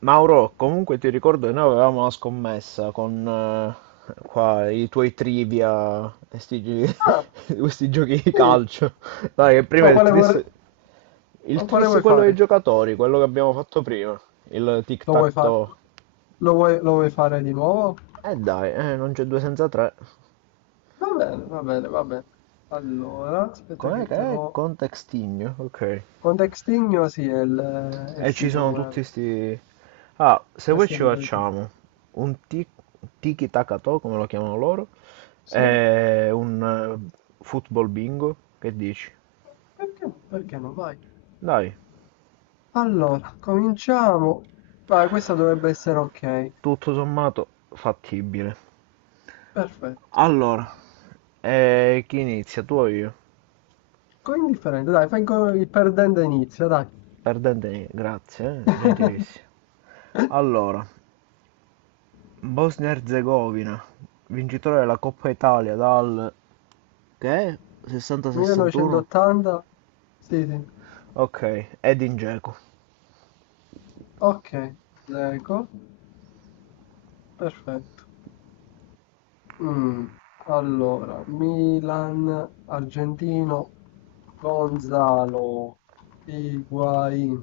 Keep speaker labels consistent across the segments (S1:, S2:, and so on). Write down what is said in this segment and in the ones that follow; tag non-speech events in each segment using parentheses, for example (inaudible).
S1: Mauro, comunque ti ricordo che noi avevamo una scommessa con qua, i tuoi trivia, e
S2: Ah,
S1: (laughs) questi giochi di
S2: sì,
S1: calcio. Dai, che prima
S2: ma quale,
S1: il
S2: ma quale
S1: tris
S2: vuoi
S1: quello dei
S2: fare?
S1: giocatori, quello che abbiamo fatto prima, il
S2: Lo vuoi fare?
S1: tic-tac-toe.
S2: Lo vuoi fare di nuovo?
S1: Dai, non c'è due senza tre.
S2: Va bene, va bene, va bene. Allora, aspetta
S1: Com'è
S2: che
S1: che
S2: te
S1: è?
S2: lo...
S1: Contextigno, ok.
S2: Contextinio, sì, è il
S1: E ci
S2: sito
S1: sono
S2: web.
S1: tutti sti. Ah, se poi
S2: Questa è la
S1: ci
S2: modalità.
S1: facciamo un ti- tiki taka toe, come lo chiamano loro,
S2: Sì?
S1: e un football bingo, che dici?
S2: Perché no? Vai.
S1: Dai,
S2: Allora, cominciamo. Vai, questa dovrebbe essere ok.
S1: tutto sommato fattibile.
S2: Perfetto.
S1: Allora, chi inizia? Tu o io?
S2: Con indifferente, dai, il perdente inizia, dai.
S1: Perdente, grazie, gentilissimo.
S2: (laughs)
S1: Allora, Bosnia-Herzegovina, vincitore della Coppa Italia dal, che è, 60-61?
S2: 1980? Sì, sì.
S1: Ok, Edin Dzeko.
S2: Ok, leggo. Perfetto. Mm, Allora, Milan, argentino, Gonzalo, Higuain.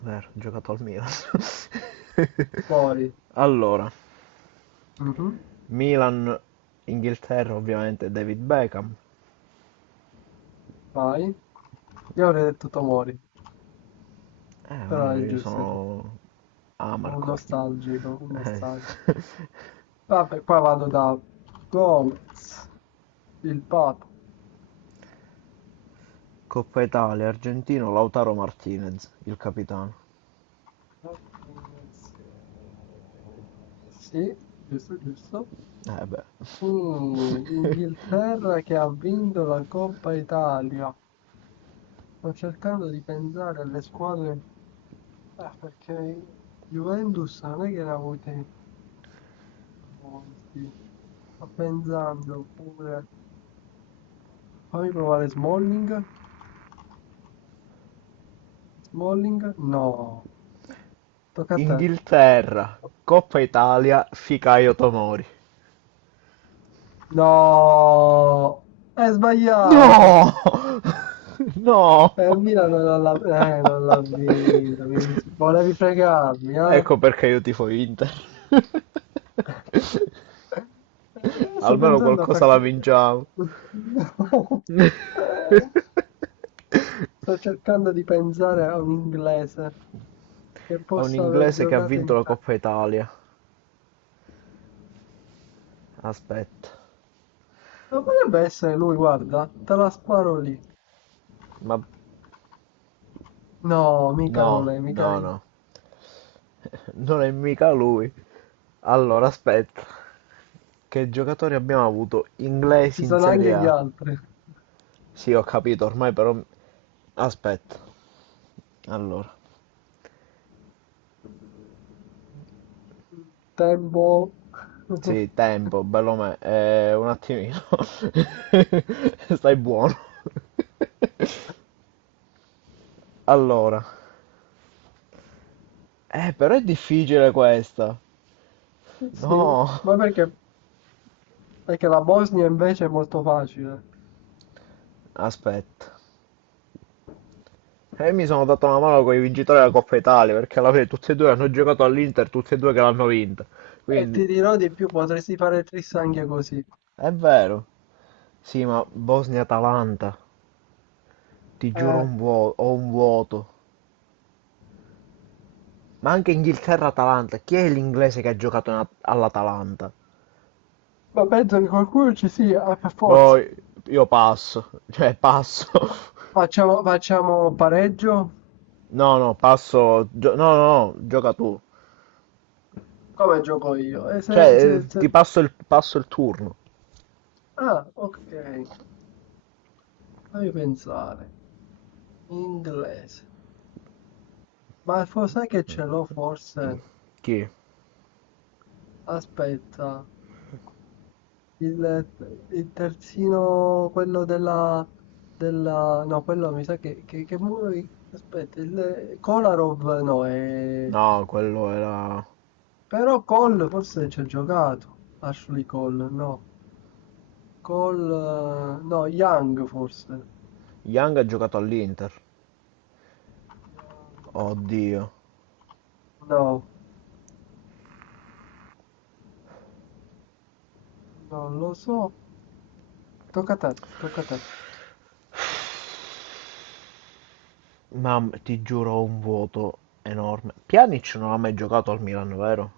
S1: Vero, ha giocato al Milan.
S2: Poi,
S1: (laughs) Allora,
S2: mhm,
S1: Milan, Inghilterra ovviamente David Beckham.
S2: vai. Io avrei detto Tomori,
S1: Eh,
S2: però
S1: ma
S2: è
S1: io
S2: giusto.
S1: sono
S2: Un
S1: Amarcord.
S2: nostalgico,
S1: (laughs)
S2: un
S1: Eh.
S2: nostalgico. Vabbè, qua vado da Gomez, il Papa.
S1: Coppa Italia, Argentino, Lautaro Martinez, il capitano.
S2: Sì, giusto.
S1: Eh beh.
S2: Inghilterra che ha vinto la Coppa Italia. Sto cercando di pensare alle squadre, perché Juventus non è che ne ha avute molti. Sto pensando pure. Fammi provare Smalling. Smalling? No. Tocca a te.
S1: Inghilterra, Coppa Italia, Ficaio Tomori.
S2: No! È sbagliato!
S1: No! (laughs)
S2: Il
S1: No!
S2: Milan non l'ha vinto. Volevi fregarmi, eh?
S1: Ecco perché io tifo Inter.
S2: Sto
S1: Almeno
S2: pensando a
S1: qualcosa la
S2: qualche...
S1: vinciamo.
S2: (laughs) Eh, sto cercando di pensare a un inglese che
S1: A un
S2: possa aver
S1: inglese che ha
S2: giocato in
S1: vinto la
S2: Italia.
S1: Coppa Italia. Aspetta,
S2: Non potrebbe essere lui, guarda, te la sparo lì.
S1: ma
S2: No, mica non
S1: no,
S2: è, mica
S1: no,
S2: lì.
S1: no, non è mica lui. Allora, aspetta, che giocatori abbiamo avuto
S2: Ci
S1: inglesi in
S2: sono
S1: Serie
S2: anche gli
S1: A?
S2: altri.
S1: Sì, ho capito, ormai però. Aspetta, allora,
S2: Tempo. (laughs)
S1: sì, tempo, bello me, un attimino, (laughs) stai buono. (laughs) Allora, però è difficile questa.
S2: Sì,
S1: No,
S2: ma perché? Perché la Bosnia invece è molto facile.
S1: aspetta. E io mi sono dato una mano con i vincitori della Coppa Italia, perché alla fine tutti e due hanno giocato all'Inter, tutti e due che l'hanno vinta.
S2: E
S1: Quindi,
S2: ti dirò di più, potresti fare tris anche così.
S1: è vero. Sì, ma Bosnia-Atalanta, ti giuro
S2: Eh,
S1: ho un vuoto. Ma anche Inghilterra-Atalanta, chi è l'inglese che ha giocato all'Atalanta?
S2: ma penso che qualcuno ci sia, per forza.
S1: Boh, io passo, cioè passo. (laughs)
S2: Facciamo pareggio?
S1: No, no, passo. No, no, no, gioca tu.
S2: Come gioco io? E
S1: Cioè, ti passo il turno.
S2: Ah, ok. Fammi pensare. Inglese. Sai che ce l'ho forse?
S1: Chi?
S2: Aspetta. Il terzino, quello della... della... No, quello mi sa che... Aspetta, il... Kolarov no, è...
S1: No, quello era.
S2: Però Cole forse ci ha giocato. Ashley Cole, no. Cole... No, Young forse.
S1: Young ha giocato all'Inter. Oddio,
S2: No, non lo so. Tocca a te.
S1: ma ti giuro ho un vuoto enorme. Pjanic non ha mai giocato al Milan, vero?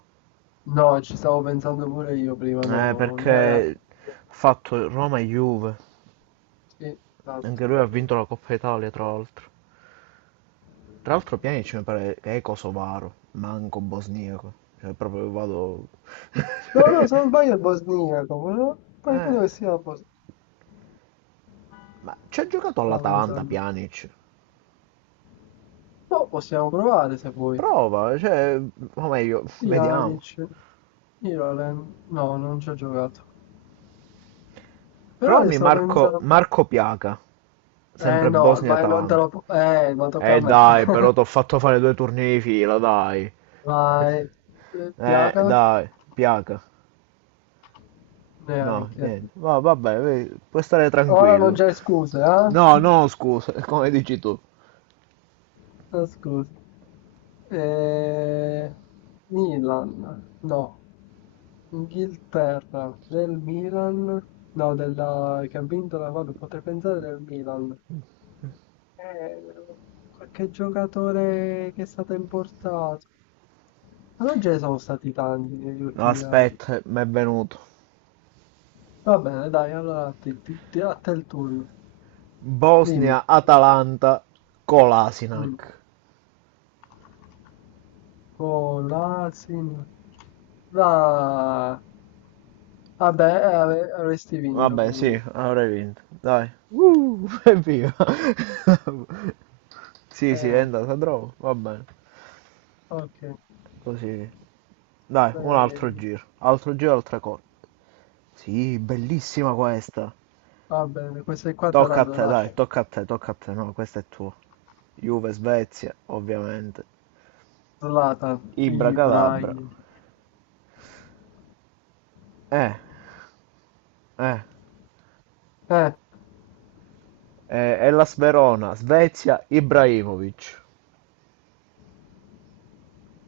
S2: No, ci stavo pensando pure io prima, no,
S1: Eh,
S2: no, non era...
S1: perché ha fatto Roma e Juve.
S2: Sì,
S1: Anche lui ha
S2: esatto.
S1: vinto la Coppa Italia, tra l'altro. Tra l'altro Pjanic mi pare che è kosovaro, manco bosniaco. Cioè, proprio vado.
S2: No, no, se non
S1: (laughs)
S2: sbaglio è bosniaco, però poi credo che
S1: Eh,
S2: sia la Bosnia.
S1: ma ci ha giocato
S2: Stavo
S1: all'Atalanta
S2: pensando.
S1: Pjanic.
S2: No, possiamo provare se vuoi.
S1: Prova, cioè. O meglio, (laughs) vediamo.
S2: Pjanic, Irolen. No, non ci ho giocato. Però io
S1: Provami
S2: stavo
S1: Marco,
S2: pensando...
S1: Marco Piaca,
S2: Eh
S1: sempre
S2: no, vai, non te
S1: Bosnia-Atalanta.
S2: lo... ma tocca a me.
S1: Dai, però t'ho
S2: (laughs)
S1: fatto fare due turni di fila, dai.
S2: Vai. Piaga?
S1: Dai, piaca. No,
S2: Neanche.
S1: niente. Vabbè, vedi, puoi stare
S2: Ora non
S1: tranquillo.
S2: c'è scuse, eh?
S1: No, no, scusa, (laughs) come dici tu.
S2: Ascolta, eh, Milan, no, Inghilterra, del Milan, no, della, che ha vinto la, vabbè, potrei pensare del Milan, eh, qualche giocatore che è stato importato, ma non ce ne sono stati tanti negli
S1: No,
S2: ultimi anni,
S1: aspetta, mi è venuto.
S2: va bene, dai, allora a te, a te il turno, dimmi,
S1: Bosnia-Atalanta con
S2: mm.
S1: l'Asinac.
S2: Oh, l'Asin, la... vabbè, avresti vinto
S1: Vabbè, sì,
S2: comunque,
S1: avrei vinto. Dai. Evviva. (laughs) Sì, sì, è
S2: eh,
S1: andata troppo. Va bene,
S2: ok.
S1: così. Dai, un altro
S2: Eh,
S1: giro. Altro giro, altra cosa. Sì, bellissima questa.
S2: va bene, queste qua te la
S1: Tocca a te, dai,
S2: lascio.
S1: tocca a te, tocca a te. No, questo è tuo. Juve, Svezia, ovviamente.
S2: Zlatan,
S1: Ibra Calabra.
S2: Ibrahim.
S1: Eh, eh.
S2: Eh,
S1: Hellas Verona, Svezia, Ibrahimovic.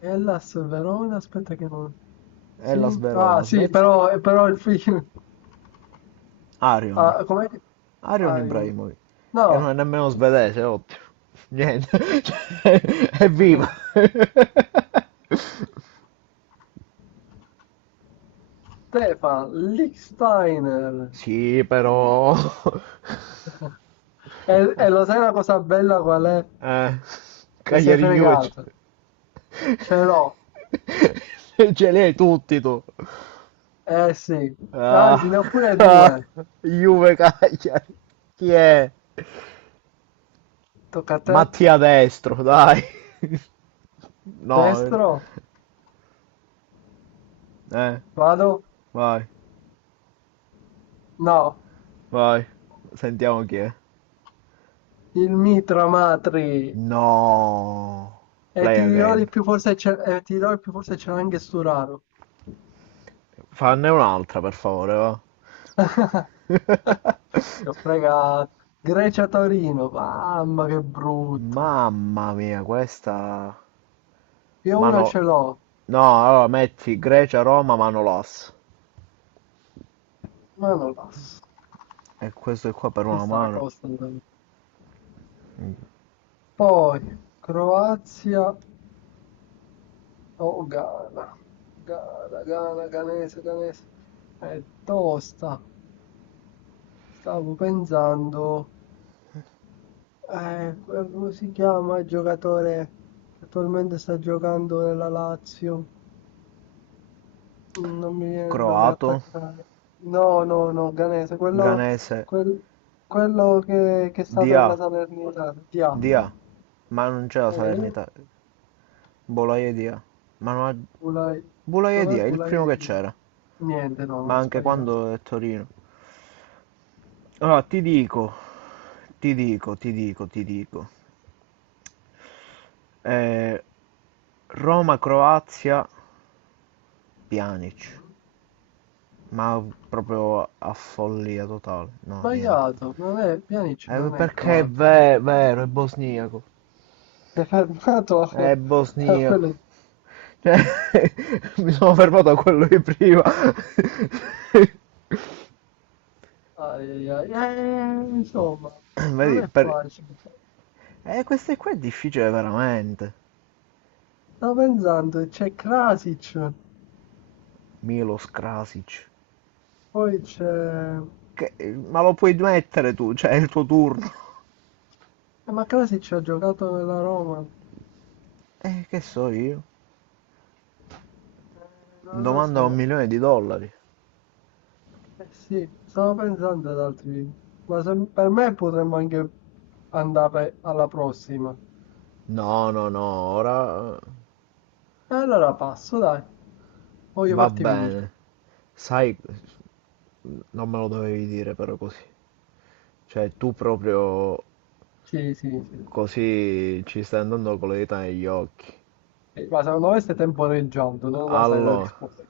S2: Hellas Verona, aspetta che non...
S1: Hellas
S2: Sì? Ah,
S1: Verona,
S2: sì,
S1: Svezia,
S2: però, però il film...
S1: Arion.
S2: Ah, com'è che...
S1: Arion
S2: Arion.
S1: Ibrahimovic. Che non
S2: No.
S1: è nemmeno svedese, ottimo. Niente. (laughs) È viva.
S2: (laughs)
S1: (laughs)
S2: Stefan, Lichtsteiner.
S1: Sì, però.
S2: (laughs) E, e lo sai la cosa bella qual è?
S1: Eh,
S2: Che sei
S1: Cagliari Juve. (laughs) Ce
S2: fregato. Ce l'ho.
S1: li hai tutti tu.
S2: Eh sì. Anzi,
S1: Ah,
S2: ne ho pure
S1: (laughs) ah,
S2: due.
S1: Juve Cagliari. Chi è?
S2: Tocca a te.
S1: Mattia Destro, dai. No,
S2: Destro.
S1: eh,
S2: Vado.
S1: vai,
S2: No.
S1: vai. Sentiamo chi è.
S2: Il mitra matri.
S1: No.
S2: E
S1: Play
S2: ti dirò
S1: again.
S2: di più, forse c'è, e ti dirò di più, forse c'era anche Sturaro.
S1: Fanne un'altra, per favore, va.
S2: (laughs) Ti ho fregato. Grecia-Torino, mamma che brutto.
S1: Mamma mia, questa.
S2: Io uno
S1: Mano.
S2: ce l'ho,
S1: No, allora metti Grecia, Roma, Manolas.
S2: ma non passo.
S1: E questo è qua per
S2: Ci
S1: una
S2: sta,
S1: mano.
S2: Costanzo. Poi, Croazia o Ghana. Ghana, Ghanese. È tosta. Stavo pensando... come si chiama il giocatore che attualmente sta giocando nella Lazio? Mm, non mi viene il nome
S1: Croato,
S2: attaccare. No, no, no, Ganese,
S1: Ganese,
S2: quel- quello che è stato nella
S1: Dia,
S2: Salernitana. Dia.
S1: Dia. Ma non c'è la
S2: Vedi?
S1: Salernitana. Bolaiedea. Ma non
S2: Bulai. Dov'è
S1: Bolaiedea, il primo che
S2: Bulai?
S1: c'era,
S2: Niente, no,
S1: ma
S2: ho
S1: anche
S2: sbagliato.
S1: quando è Torino. Allora, ti dico, ti dico, ti dico, ti dico. Eh, Roma-Croazia, Pjanic. Ma proprio a follia totale. No, niente.
S2: Sbagliato, non è, Pjanic
S1: Eh,
S2: non è
S1: perché è
S2: croato.
S1: vero, è bosniaco.
S2: Si è fermato a,
S1: È
S2: a
S1: bosniaco.
S2: quelle...
S1: Cioè, (laughs) mi sono fermato a quello di prima. (laughs)
S2: Ai, ai, ai. Insomma, non
S1: Vedi,
S2: è
S1: per.
S2: facile.
S1: Questo qua è difficile veramente.
S2: Stavo pensando, c'è Krasic,
S1: Milos Krasic.
S2: poi c'è... eh,
S1: Ma lo puoi mettere tu, cioè è il tuo turno.
S2: ma Krasic ha giocato nella Roma?
S1: Che so io?
S2: Non lo
S1: Domanda un
S2: so.
S1: milione di dollari.
S2: Eh sì, stavo pensando ad altri. Per me potremmo anche andare alla prossima.
S1: No, no, no, ora
S2: E allora passo, dai. Voglio
S1: va
S2: farti vincere.
S1: bene. Sai, non me lo dovevi dire però così. Cioè, tu proprio
S2: Sì, sì, sì.
S1: così ci stai andando con le dita negli occhi.
S2: Sì, ma secondo me stai temporeggiando, non la sai la
S1: Allora,
S2: risposta.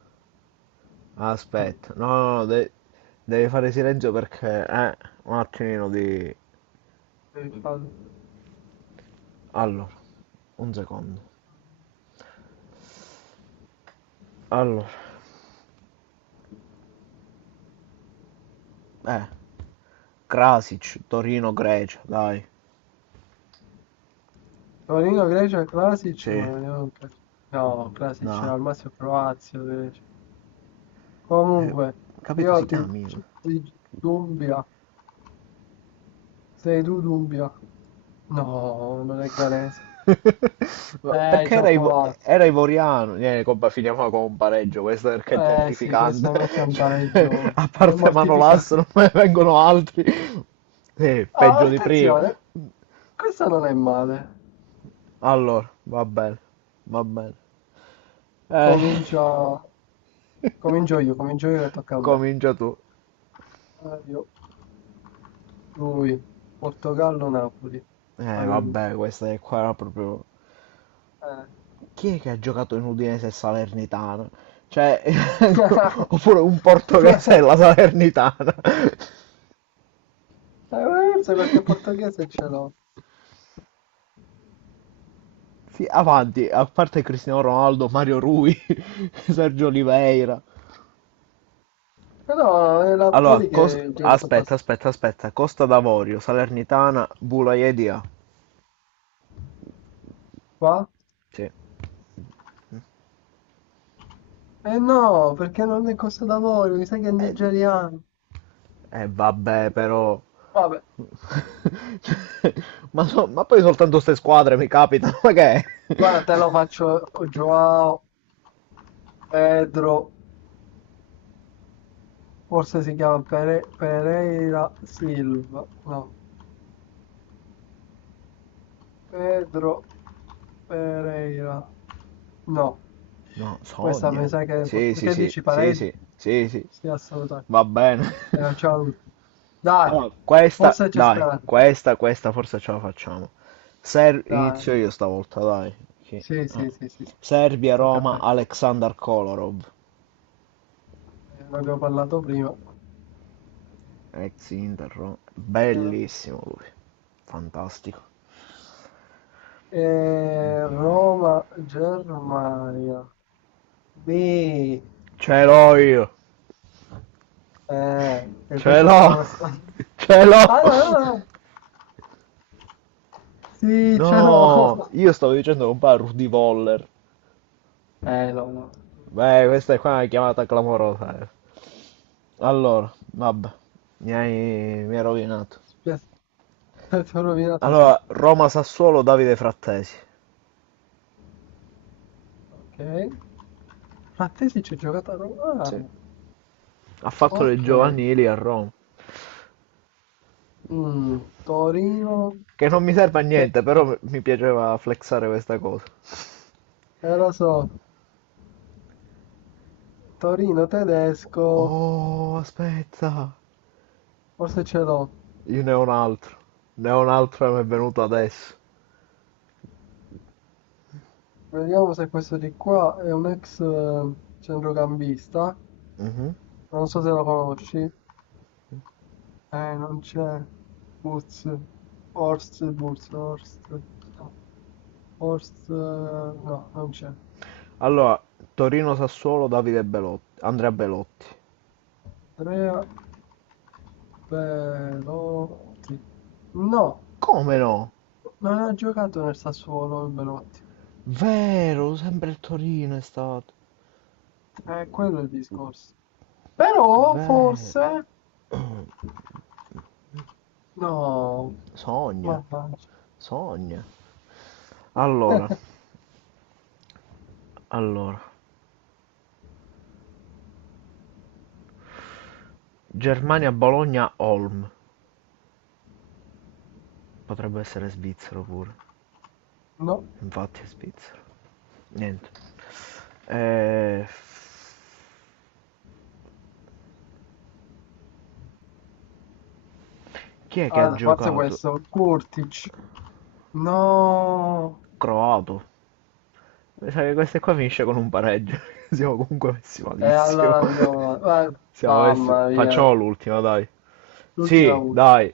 S2: Mm.
S1: aspetta. No, no, no, devi fare silenzio perché. Un attimino di.
S2: Eh, fa-
S1: Allora, un secondo. Allora, eh, Krasic, Torino-Grecia, dai.
S2: Torino, Grecia, Krasic, ma
S1: Sì.
S2: no, Krasic
S1: No,
S2: al massimo Croazia, comunque,
S1: ho capito, si
S2: io ti,
S1: chiami.
S2: Dumbia, sei tu Dumbia? No, non è Canese.
S1: (laughs) Ma perché
S2: Ci ho
S1: era, ivo-
S2: provato.
S1: era ivoriano? Niente, compa, finiamo con un pareggio, questo perché è
S2: Eh sì,
S1: terrificante.
S2: questo è
S1: (laughs)
S2: un
S1: Cioè,
S2: pareggio.
S1: a
S2: È
S1: parte Manolas
S2: mortificante.
S1: non me ne vengono altri. Sì,
S2: Ah,
S1: peggio di prima.
S2: attenzione, questa non è male.
S1: Allora, va bene, va bene. Eh,
S2: Comincia... Comincio io che tocca a me.
S1: Comincia tu.
S2: Mario, lui, Portogallo, Napoli. Mario lui.
S1: Vabbè, questa è qua era proprio.
S2: Eh.
S1: Chi è che ha giocato in Udinese e Salernitana? Cioè, (laughs)
S2: (laughs)
S1: oppure un portoghese e la Salernitana. (laughs)
S2: Forse perché portoghese ce l'ho.
S1: Sì, avanti, a parte Cristiano Ronaldo, Mario Rui, (laughs) Sergio Oliveira.
S2: Però
S1: Allora,
S2: vedi che sono
S1: aspetta,
S2: passato
S1: aspetta, aspetta. Costa d'Avorio, Salernitana, Bulaiedija.
S2: qua?
S1: Sì.
S2: Eh no, perché non è cosa da voi, mi sa che è
S1: Di-
S2: nigeriano.
S1: eh, vabbè, però.
S2: Vabbè,
S1: (laughs) Cioè, ma poi soltanto queste squadre mi capitano, ma che è? (laughs)
S2: guarda, te lo faccio Joao Pedro, forse si chiama Pereira Silva. No, Pedro Pereira. No,
S1: No,
S2: questa mi
S1: sogna.
S2: sa che...
S1: Sì, sì,
S2: Perché
S1: sì,
S2: dici
S1: sì,
S2: pareggio?
S1: sì, sì, sì,
S2: Sì, assolutamente.
S1: va bene. (laughs)
S2: Ciao. Dai,
S1: Allora, questa,
S2: forse c'è
S1: dai,
S2: speranza.
S1: questa forse ce la facciamo. Ser-
S2: Dai.
S1: inizio io stavolta, dai. Sì.
S2: Sì, sì, sì, sì, sì. Tocca a
S1: Serbia-Roma
S2: te.
S1: Aleksandar Kolarov,
S2: Ne abbiamo parlato prima.
S1: ex Inter Roma.
S2: Eh,
S1: Bellissimo lui, fantastico.
S2: Roma, Germania. Beh,
S1: Ce l'ho io,
S2: e
S1: ce
S2: questa è
S1: l'ho,
S2: tosta.
S1: (laughs) ce
S2: Ah, no,
S1: l'ho.
S2: no, no. Sì, ce
S1: No,
S2: l'ho.
S1: io stavo dicendo con pa' Rudy Voller.
S2: No, no.
S1: Beh, questa è qua una chiamata clamorosa. Allora, vabbè, mi hai, mi hai rovinato.
S2: Spiace, ti ho rovinato, sì.
S1: Allora, Roma-Sassuolo Davide Frattesi.
S2: Ok. Frattesi ci ho giocato a Roma. Ah,
S1: Sì. Ha fatto le
S2: ok.
S1: giovanili a Roma.
S2: Mm, Torino.
S1: Che non mi serve a
S2: Eh,
S1: niente, però mi piaceva flexare questa cosa.
S2: lo so. Torino tedesco.
S1: Oh, aspetta,
S2: Forse ce l'ho.
S1: io ne ho un altro. Ne ho un altro che mi è venuto adesso.
S2: Vediamo se questo di qua è un ex centrocampista.
S1: Mhm.
S2: Non so se la conosci. Non c'è. Boots. Horst, Boots, Horst. No, Horst, no, non c'è.
S1: Allora, Torino-Sassuolo, Davide Belotti, Andrea Belotti.
S2: Andrea Belotti. No,
S1: Come no?
S2: non ha giocato nel Sassuolo il Belotti.
S1: Vero, sempre il Torino è stato.
S2: Quello è il discorso. Però,
S1: Vero.
S2: forse... No,
S1: Sogna,
S2: mannaggia.
S1: sogna. Allora,
S2: (laughs)
S1: allora, Germania-Bologna-Olm. Potrebbe essere svizzero pure.
S2: No.
S1: Infatti è svizzero. Niente. Eh, Chi è che ha
S2: Ah, forse
S1: giocato?
S2: questo. Kurtic. No.
S1: Croato. Mi sa che queste qua finisce con un pareggio. (laughs) Siamo comunque messi
S2: E
S1: malissimo.
S2: allora andiamo...
S1: (laughs) Siamo messi.
S2: Mamma mia.
S1: Facciamo l'ultima, dai.
S2: L'ultima
S1: Sì,
S2: ultima.
S1: dai.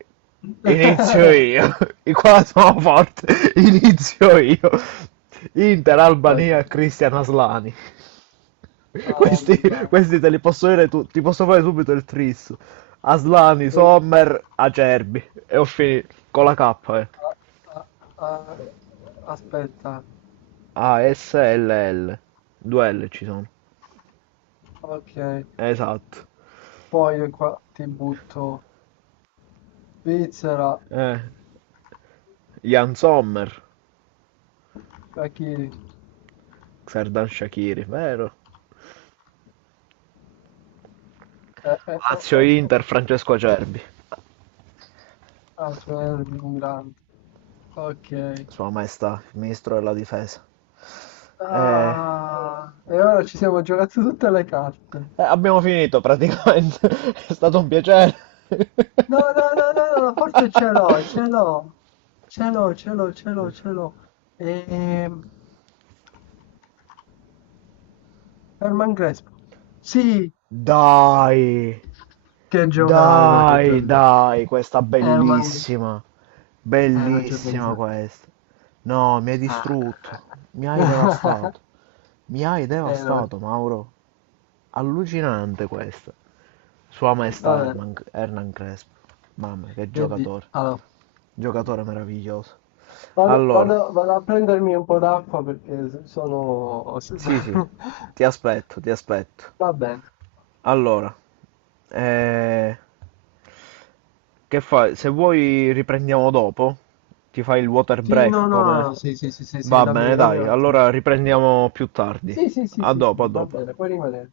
S1: Inizio
S2: (laughs)
S1: io. (laughs) I qua sono forte. (laughs) Inizio io. Inter,
S2: Ok.
S1: Albania, Cristian Aslani. (laughs)
S2: Ah,
S1: Questi,
S2: nulla.
S1: questi te li posso dire ti posso fare subito il tris. Aslani, Sommer, Acerbi. E ho finito. Con la K, eh.
S2: Ah, ah, ah. Aspetta.
S1: A, S, L, L. Due L ci sono.
S2: Ok.
S1: Esatto.
S2: Poi io qua ti butto Svizzera,
S1: Eh, Jan Sommer.
S2: Achille.
S1: Serdan Shakiri, vero?
S2: Eh, eh, eh, eh,
S1: Lazio-Inter,
S2: eh.
S1: Francesco Acerbi,
S2: Ah, Fermi, un grande. Ok.
S1: Sua Maestà, il Ministro della Difesa. Eh,
S2: Ah, e ora ci siamo giocati tutte le carte.
S1: abbiamo finito praticamente, (laughs) è stato un piacere.
S2: No,
S1: (laughs)
S2: no, no, no, no, no, forse ce l'ho, ce l'ho. Ce l'ho. Ehm, Herman Crespo. Sì,
S1: Dai,
S2: che giocata, che
S1: dai,
S2: giocata.
S1: dai, questa
S2: Herman,
S1: bellissima,
S2: non ci ho
S1: bellissima
S2: pensato.
S1: questa. No, mi hai
S2: Ah.
S1: distrutto,
S2: (laughs)
S1: mi hai
S2: No.
S1: devastato, Mauro. Allucinante questa. Sua Maestà
S2: Vabbè,
S1: Hernan Crespo. Mamma, che
S2: che di...
S1: giocatore.
S2: Allora,
S1: Giocatore meraviglioso. Allora,
S2: vado a prendermi un po' d'acqua perché sono...
S1: sì, sì,
S2: (laughs)
S1: ti aspetto, ti aspetto.
S2: Va bene.
S1: Allora, eh, che fai? Se vuoi riprendiamo dopo, ti fai il water
S2: Sì,
S1: break
S2: no, no,
S1: come.
S2: no, sì, sì, sì, sì, sì,
S1: Va
S2: dammi,
S1: bene,
S2: dammi un
S1: dai, allora
S2: attimo.
S1: riprendiamo più tardi.
S2: Sì, sì, sì,
S1: A
S2: sì,
S1: dopo, a
S2: sì, va
S1: dopo.
S2: bene, puoi rimanere.